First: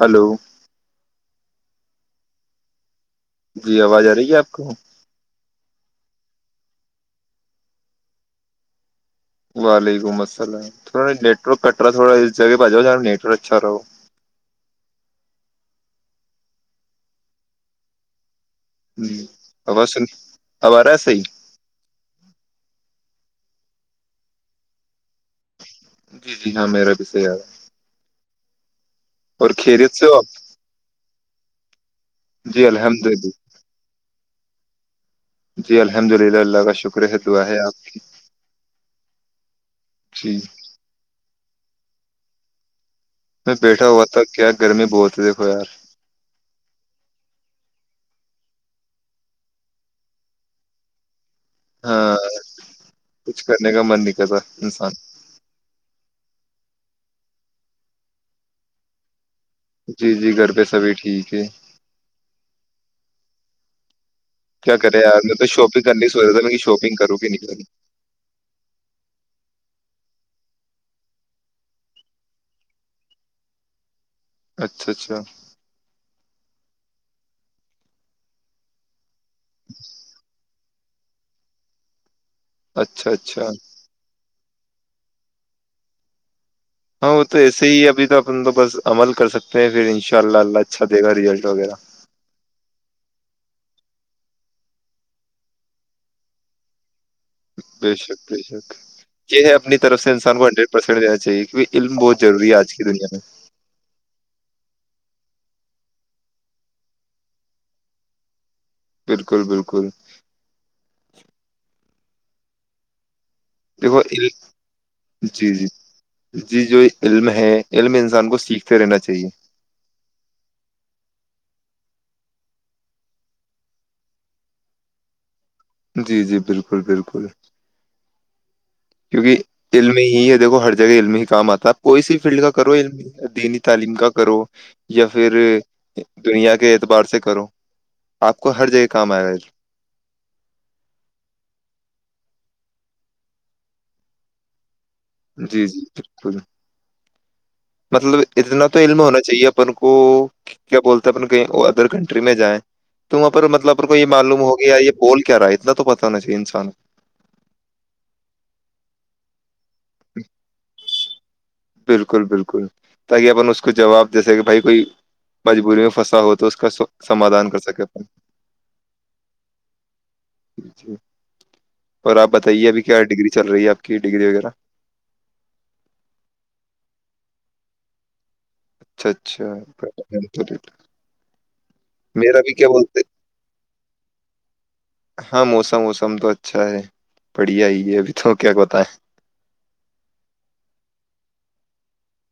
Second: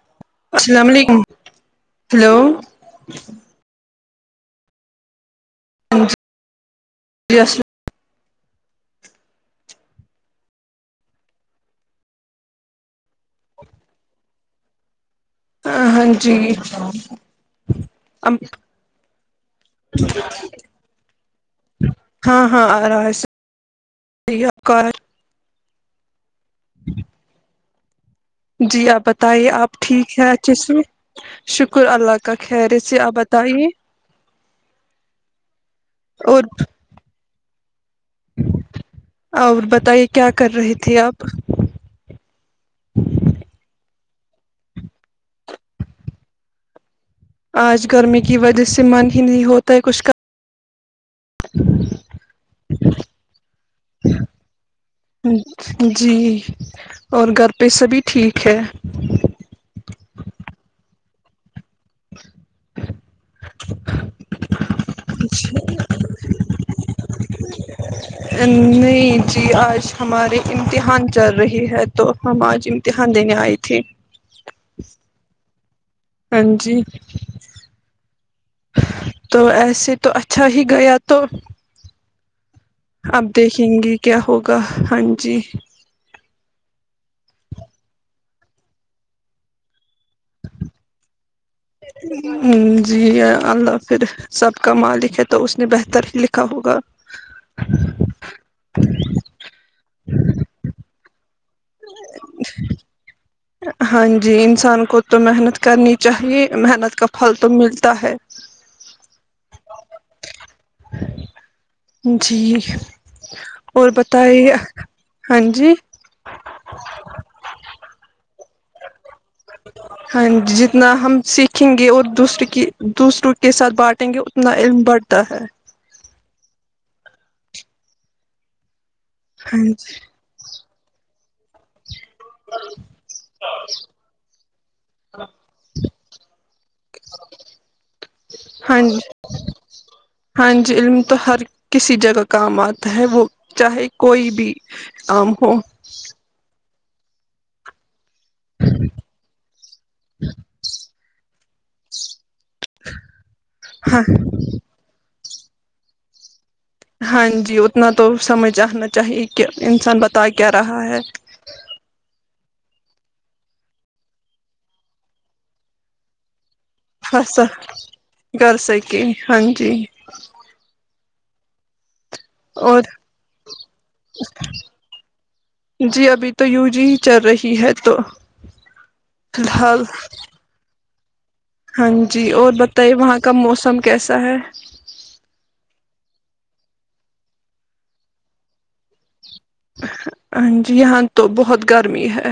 Hello السلام علیکم hello جی آواز آ رہی ہے آپ کو جیس وعلیکم السلام تھڑا نیٹورک کٹرا تھوڑا اس جگہ پہ جای س اچھا رہو ہ ہاں جی ج آو سن آب آ رہا ہے صی شرییا کار جی جی ہاں میرا بھی صحی یار ہے جی آپ بتائیے اور آپ خیریت سے ہو ٹھیک ہیں آپ اچھے سے شکر اللہ کا جی خیر سے الحمد آپ للہ بتائیے جی الحمد للہ اور اللہ کا شکر ہے تو آ ہے آپ اور بتائیے کیا جی کر رہی تھی آپ میں بیٹھا ہوا تھا کیا گرمی بولتے دیکھو یار آج گرمی کی وجہ سے من ہی نہیں ہوتا ہے کچھ کا ہاں کچھ کرنے کا من نہیں کرتا انسان کا جی اور گھر پہ سہبھی ٹھیک ہے اوکے [unintelligible] کیا کرے یار میں تو شاپنگ کرنے سوچ تھا م شاپنگ کروں گی نہیں نہیں جی آج ہمارے امتحان چل رہی ہے تو ہم آج امتحان دینے آئی تھی اچھا اچھا ہاں جی تو ایسے تو اچھا ہی گیا تو اچھا آپ اچھا دیکھیں گی کیا ہوگی ہاں جی ہاں وہ تو ایسے ہی ابھی تو اپ تو بس عمل کر سکتے ہیں پھر ان شاء اللہ اللہ اچھا دے گا رزلٹ وغیرہ ہ جی اللہظ پھر سب کا مالک ہے تو اس نے بہتر ہی لکھا ہوگا بے شک بے شک یہ ہے اپنی طرف سے انسان گن پھڑ جیا چاہے کی علم بہت ضروری ہے آج کی دنیا میں ہاں جی انسان کو تو محنت کرنی چاہیے محنت کا پھل تو ملتا ہے بالکل بالکل جی اور دیکھو بتائیے جی جی جی جو علم ہے علم انسان کو سیکھ پھرنا چاہیے ہاں جی جتنا ہم سیکھیں گے اور دوسرے کی دوسروں کے ساتھ بانٹیں گے اتنا علم بڑھتا ہے جی جی بالکل بالکل ہاں کیونکہ جی علمی ہی ہے دیکو ہر جگہ علمی سہمت کوئی س فیلڈ کا کرو دینی تعلیم کا کرو یا پھر دنیا کے اعتبار سے کرو آپ کو ہر ہاں جگہ جی کام آئے گاھر ہاں جی علم تو ہر کسی جگہ کام آتا ہے وہ چاہے کوئی بھی کام ہو جی جی بالکل مطلب اتنا تو علم ہونا چاہیے اپن کو کیا بولتا ہیں اپن کو ادر کنٹری میں جائیں تو وہاں پر مطلب آ کو ہاں یہ معلوم ہوگیا یا یہ بول کیا رہ ہے ات تو پتا نہیں ہے ا انسان ہاں جی اتنا تو سمجھ آنا چاہیے کہ انسان بتا کیا رہا ہے بالکل بالکل تاکہ اپن اس کو جواب جیسے کہ بھائی کوئی مجبوری میں پھنسا ہوتا ہس کر سکے ہاں جی جی اور آپ بتائیے اور ابھی کیا ڈگری چل رہی ہے آپ کی ڈگری وغیرہ جی ابھی تو یو جی ہی چل رہی کی ہے تو اچھا فی اچھا الحال ہاں جی میرا اور بھی کیا بتائیے بولتے وہاں کا موسم کیسا ہے کم تو اچھا ہے بڑھیا ہی ہے ابھی تو کیا کہتا ہے ہاں جی یہاں تو بہت گرمی ہے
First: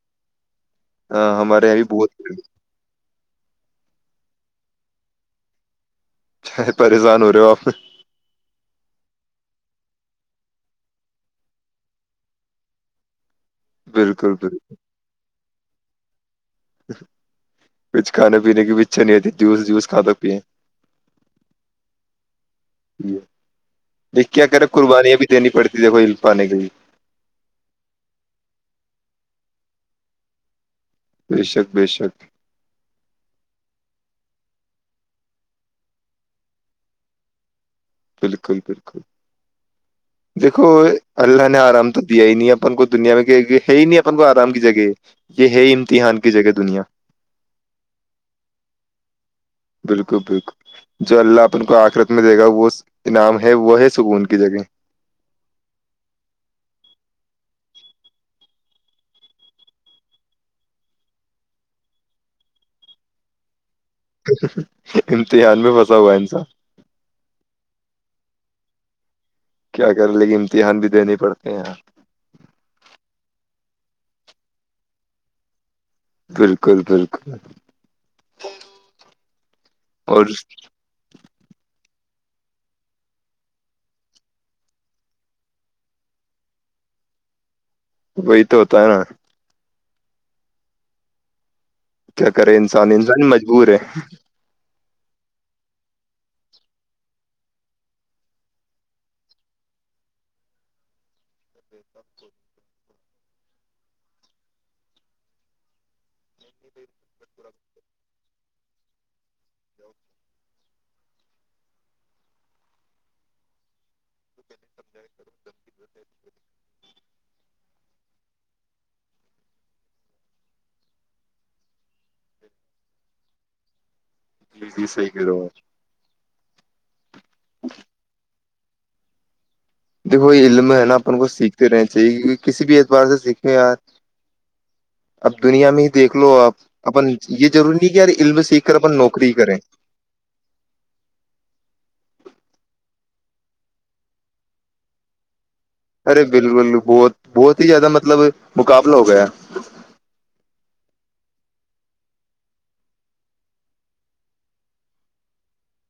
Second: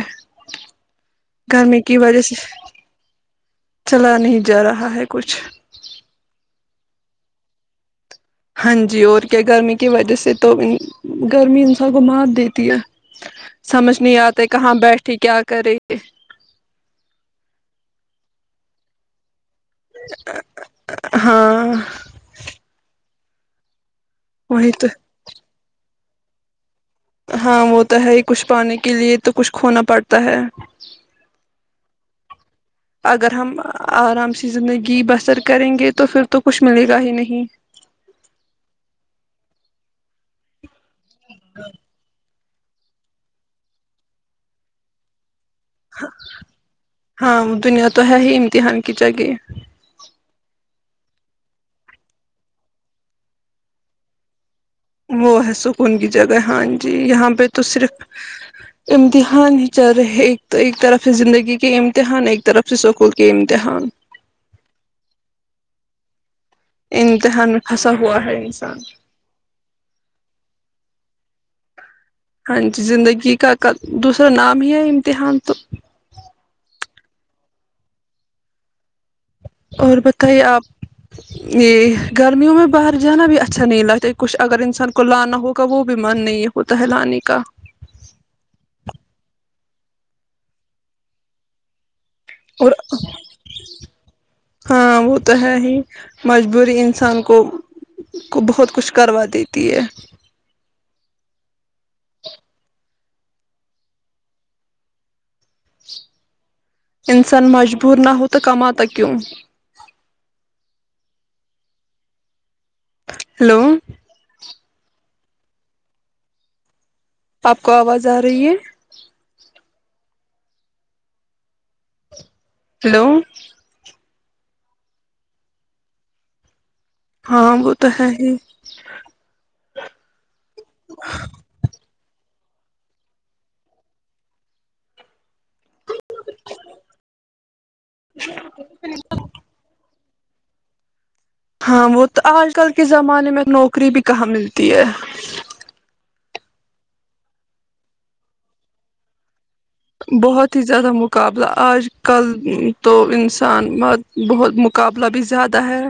ہاں، ہمارے یہاں گرمی بھی کی وجہ سے بہت چلا نہیں جا رہا ہے کچھ پریسانورو ہاں جی اور کیا گرمی کی وجہ سے تو گرمی انسان کو مات دیتی ہے سمجھ نہیں بالکل آتا بالکل کہاں بیٹھھی کیا [unintelligible] کچھ کھانے پینے کی بھیچھا نہیںتی جوس جوس کھاتا پی جٹھ ہاں ہے [inaudible] ج کیا کریں وہی تو قربانیاں بھی دینی پڑتی ہیں کوئی الفا نکئی ہاں وہ تو ہے ہی کچھ پانے کے لیے تو کچھ کھونا پڑتا ہے ب شک بے شک اگر ہم آرام سے زندگی بسر کریں گے تو پھر تو کچھ ملے گا ہی نہیں بالکل بالکل دیکھو اللہ نے آرام تو دیا ہی نہیں اب اپن کو دنیا میں ہے ہی نہیں اپن کو آرام کی جگہ یہ ہے امتحان کی جگہ دنیا ہاں دنیا تو ہے ہی امتحان ج جگے بالکل بالکل جو اللہ اپن کو آخرت میں دے گا وہ انعام ہے وہ ہے سکون کی جگہ وہ ہے سکون کی جگہ ہاں جی یہاں پہ تو صرف امتحان ہی چل رہے ایک ایک طرف سے زندگی کے امتحان ایک طرف سے سکون کے امتحان امتحان میں پھنسا ہوا انس امتحان میں پھنسا ہوا ہے انسان کیا کر لے کہ امتحان بھی دنے پڑتے ہیں یہاں ہاں جی زندگی کا کا دوسرا نام ہی ہے امتحان تو بالکل بالکل ا [inaudible] اور بتائیے آپ یہ گرمیوں میں باہر جانا بھی اچھا نہیں لگتا کچھ اگر انسان کو لانا ہوگا وہ بھی من نہیں ہوتا ہے لانے کا وہی تو ہوتا ہے نا کیا کرے اور انسان انسان مجبور ہے ہاں وہ تو ہے ہی مجبوری انسان کو کو بہت کچھ کروا دیتی ہے انسان مجبور نہ ہو تو کماتا کیوں توک [inaudible] ہلو آپ کو آواز آ رہی ہے ہلو جی جی صحی کہ رہو ہاں وہ تو ہے ہی دیکھو یہ علم ہے نا اپن کو سیکھتے رہنا چاہیے کیکہ کسی بھی اعتبار سے سیکھیں یار اب دنیا میں ہی دیکھ لو آپ اپن جی ضروری نہیں کہ یار علم سیکھ کر اپن نوکری کریں ہاں وہ تو آج کل کے زمانے میں نوکری بھی کہاں ملتی ہے ارے بالکل بہت بہت ہی زیادہ مطلب مقابلہ ہو گیا بہت ہی زیادہ مقابلہ آج کل تو انسان بہت مقابلہ بھی زیادہ ہے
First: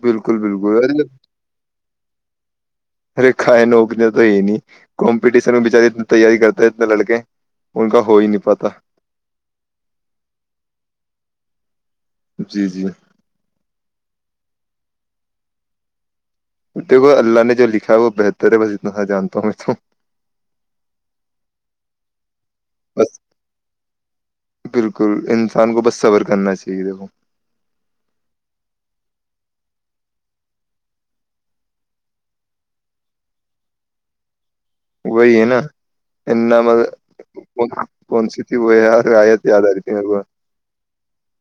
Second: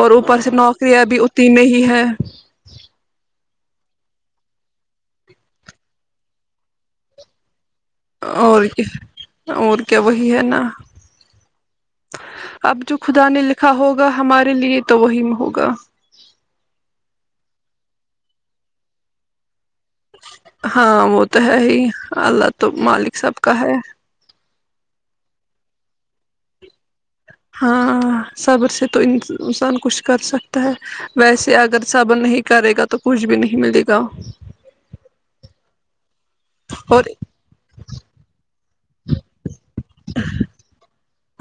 اور بالکل اوپر سے بالکل ارے نوکریاں بھی اتنی نہیں ہے ارے کھائے نوکنے تو ہی نہیں کمپٹیشن میں بچارے ات تیاری کرتے ہیں اتنے لڑکے کا ہو ہی نہیں اور پاتا اور کیا وہی ہے نا جی اب جی جو خدا نے لکھا ہوگا ہمارے لیجیے تو وہی میں ہوگا دیکھو اللہ نے جو لکھا ہے وہ بہتر ہے بس اتنا سا جانتا ہوں میں ت ہاں وہ تو ہے ہی اللہ تو مالک بس سب کا ہے بالکل انسان کو بس سبور کرنا چاہیے تھا وہ ہاں صبر سے تو انسان کچھ کر سکتا ہے ویسے اگر صبر نہیں کرے گا تو کچھ بھی نہیں ملے گا وہی ہے نا اننا م اور کون سی تھی وہ رعایت یاد آ رہی تھی میرے کو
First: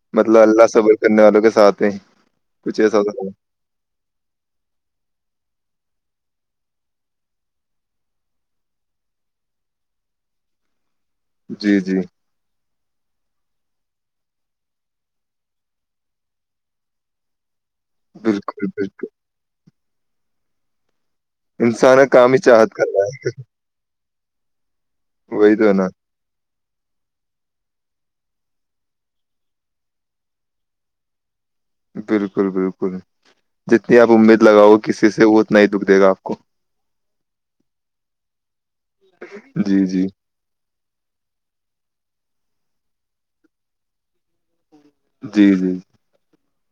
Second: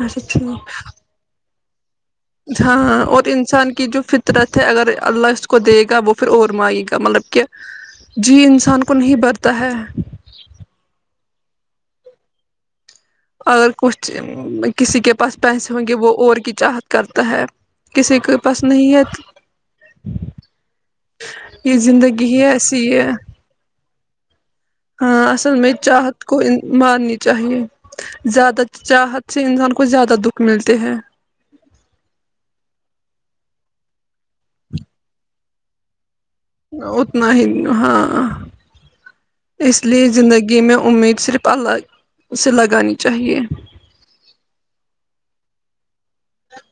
اچھا مطلب اللہ صبر کرنے والوں کے ساتھ [unintelligible] ہاں کچھ ایسا ہاں ہوتا اور ہے۔ انسان کی جو فطرت ہے اگر اللہ اس کو دیکھ وہ پھر اور مئیے گا مطلب کہ جی انسان کو نہیں برتا ہے جی جی اگر کچھ کسی کے پاس پیسے ہوں گے وہ اور کی چاہت کرتا ہے کسی کو پس بالکل نہیں ہے بالکل یہ انسان زندگی کام ہی چاہت ایسی کر رہا ہے ہاں اصل میں نا چاہت کو مارنی چاہیے زیادہ چاہت سے انسان کو زیادہ دکھ ملتے ہے بالکل بالکل جتنی آپ امید لگاؤ کسی سے اتنا ہی دکھ دے گا آپ کو اتنا ہی ہاں اس جی لیے جی زندگی میں امید صرف اللہ اسے لگانی چاہیے جی جی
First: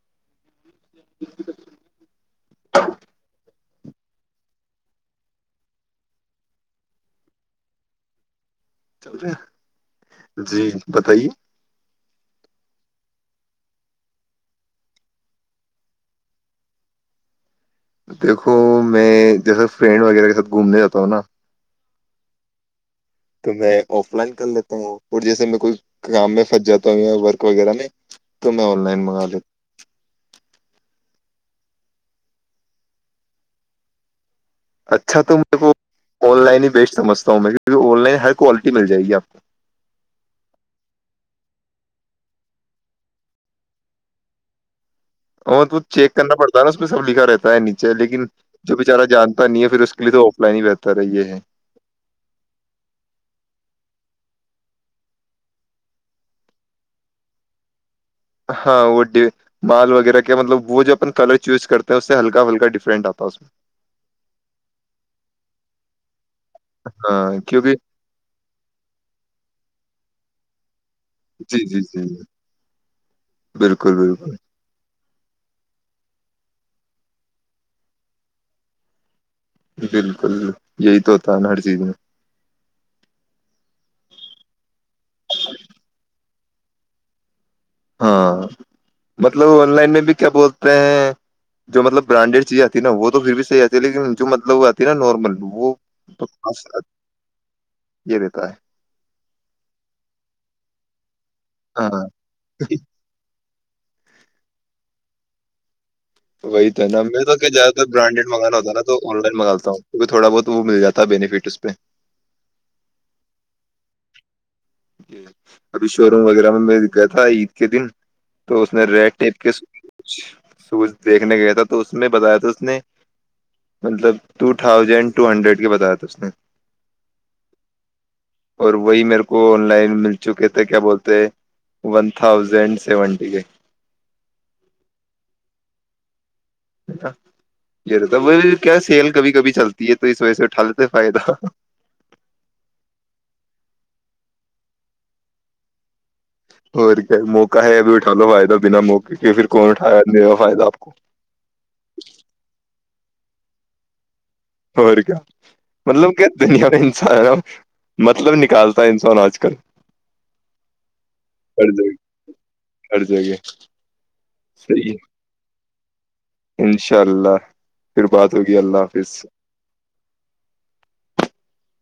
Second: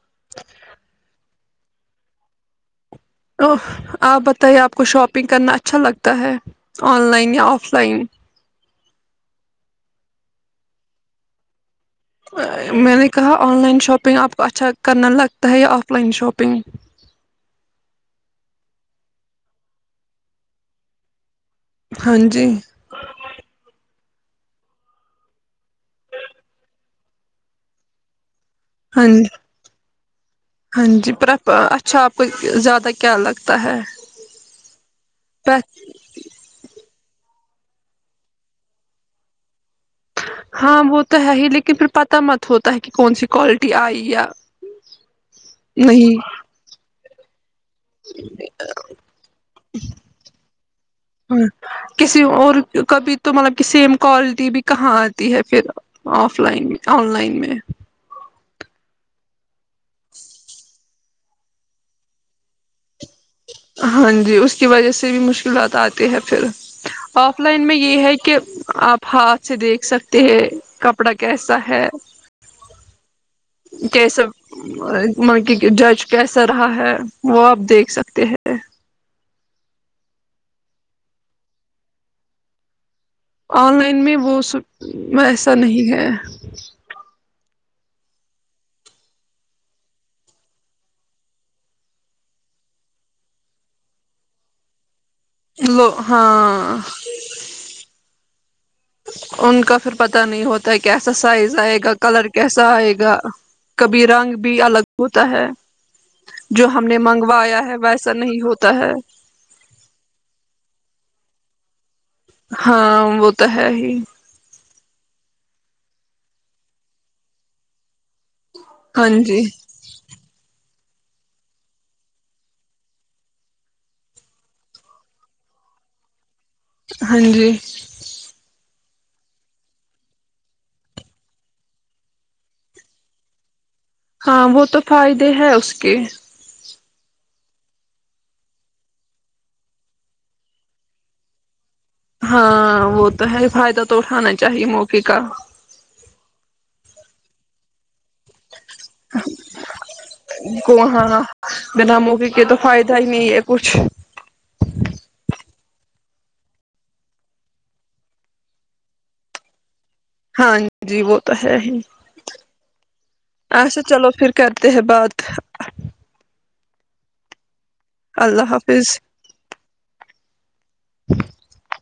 [inaudible] [inaudible] ا آپ بتائیے آپ کو شاپنگ کرنا اچھا لگتا ہے آن لائن یا آف لائن چل رہا جی بتائیے میں نے کہا آن لائن شاپنگ آپ کو اچھا کرنا لگتا ہے یا آف لائن شاپنگ دیکھو میں جیسے فرینڈ وغیرہ کے ساتھ گھومنے جاتا ہوں نا ہاں جی تو میں آف لائن کر لیتا ہوں جیسے میں کوئی کام میں پھنس جاتا ہوں یا ورک وغیرہ میں تو میں آن لائن ہاں مگا دی ف اچھا آپ کو زیادہ کیا لگتا ہے اچھا تو م کو آن لائن ہی بیچ سمجھتا ہوں میں کی آن لائ ہر کوالٹی مل جائے گی آپ کو ہاں وہ تو ہے ہی لیکن پھر پتا مت ہوتا ہے کہ کون سی کوالٹی آئی یا اور تو چیک کرنا نہیں پڑتا ہے نا اس پ لکھ رہ ہے نیچے لیکن جو بچارا جانتا نہیں ہے پھر اس کے لیے تو آف لائن ہی بہتا رہ یہ ہے کسی اور کبھی تو مطلب کہ سیم کوالٹی بھی کہاں آتی ہے پھر آف لائن آن لائن میں ہاں وہڈو مال وغیرہ کیا مطلب وہ جو اپ کلر چوز کرتے ہیں اسے ہلکا ہلکا ڈفرنٹ آپ ہاں جی اس کی وجہ سے بھی مشکلات آتی ہے پھر میں ہاں آف لائن کیونکہ میں یہ ہے کہ آپ ہاتھ سے دیکھ سکتے ہے کپ کپڑا کیسا جی جی ہے جی بالکل کیسب بالکل مطل کی جج کیسا رہا ہے وہ آپ دیکھ سکتے ہیں بالکل یہی تو ہوتا ہے ہر چیز میں آن لائن میں وہ س ایسا نہیں ہے ہاں مطلب آن لائن میں بھی کیا بولتے ہیں جو مطلب برانڈیڈ چیز آتی ہے نا وہ تو پھر بھی صحیح آتی ہے لیکن جو مطلب وہ آتی ہے نا ن لو ہاں یہ دیتا ہے ان کا پھر پتا نہیں ہوتا کیا کیسا سائز آئے گا ہاں کلر کیسا آئے گا کبھی رنگ بھی الگ ہوتا ہے جو وہی تو ہم نے نا میں تو کہ منگوایا زیاد ہے تر ویسا برانڈ نہیں منگانا ہو ہوتا نا ہے تو آن لائن منگاتا ہوںونکہ تھوڑا بہت وہ مل جاتا ہے بینیفٹ [inaudible] ہاں وہ تو ہے ہی ج ابھی شو روم وغیرہ میں میں گیا تھا عید کے دن تو اس نے ہاں ریگ ٹائپ جی کے سوز دیکھنے گیا تھا تو اس میں بتایا تھا اس نے مطلب ٹو تھاؤزینڈ ٹو ہنڈریڈ کے بتایا تھا اس نے ہاں جی اور وہی میرے کو لائن مل چکے تھے کیا بولتے ون تھاؤزینڈ سیونٹی کے ہاں وہ تو فائدے ہے اس کے وہ کیا سیل کبھی کبھی چلتی ہے تو اس وجہ سے اٹھا لیتے فائدہ ہاں وہ تو ہے فائدہ تو اٹھانا چاہیے موقعے کا اور کیا موقع ہےب اٹھا لو فائدہ بنا موقعے کے پھر کون اٹھایا فائدہ آپ کو تائی میں یہ پوچھ ہو کیا مطلب کہ دنیا میں انسان ہے مطلب نکالتا ہے انسان آج کل ہاں جی وہ تو ہے ہر ہی جگہ ہر جگہ اچھا چلو پھر کرتے ہیں صحیح بات انشاء اللہ پھر بات ہوگی اللہ حافظ سے [unintelligible]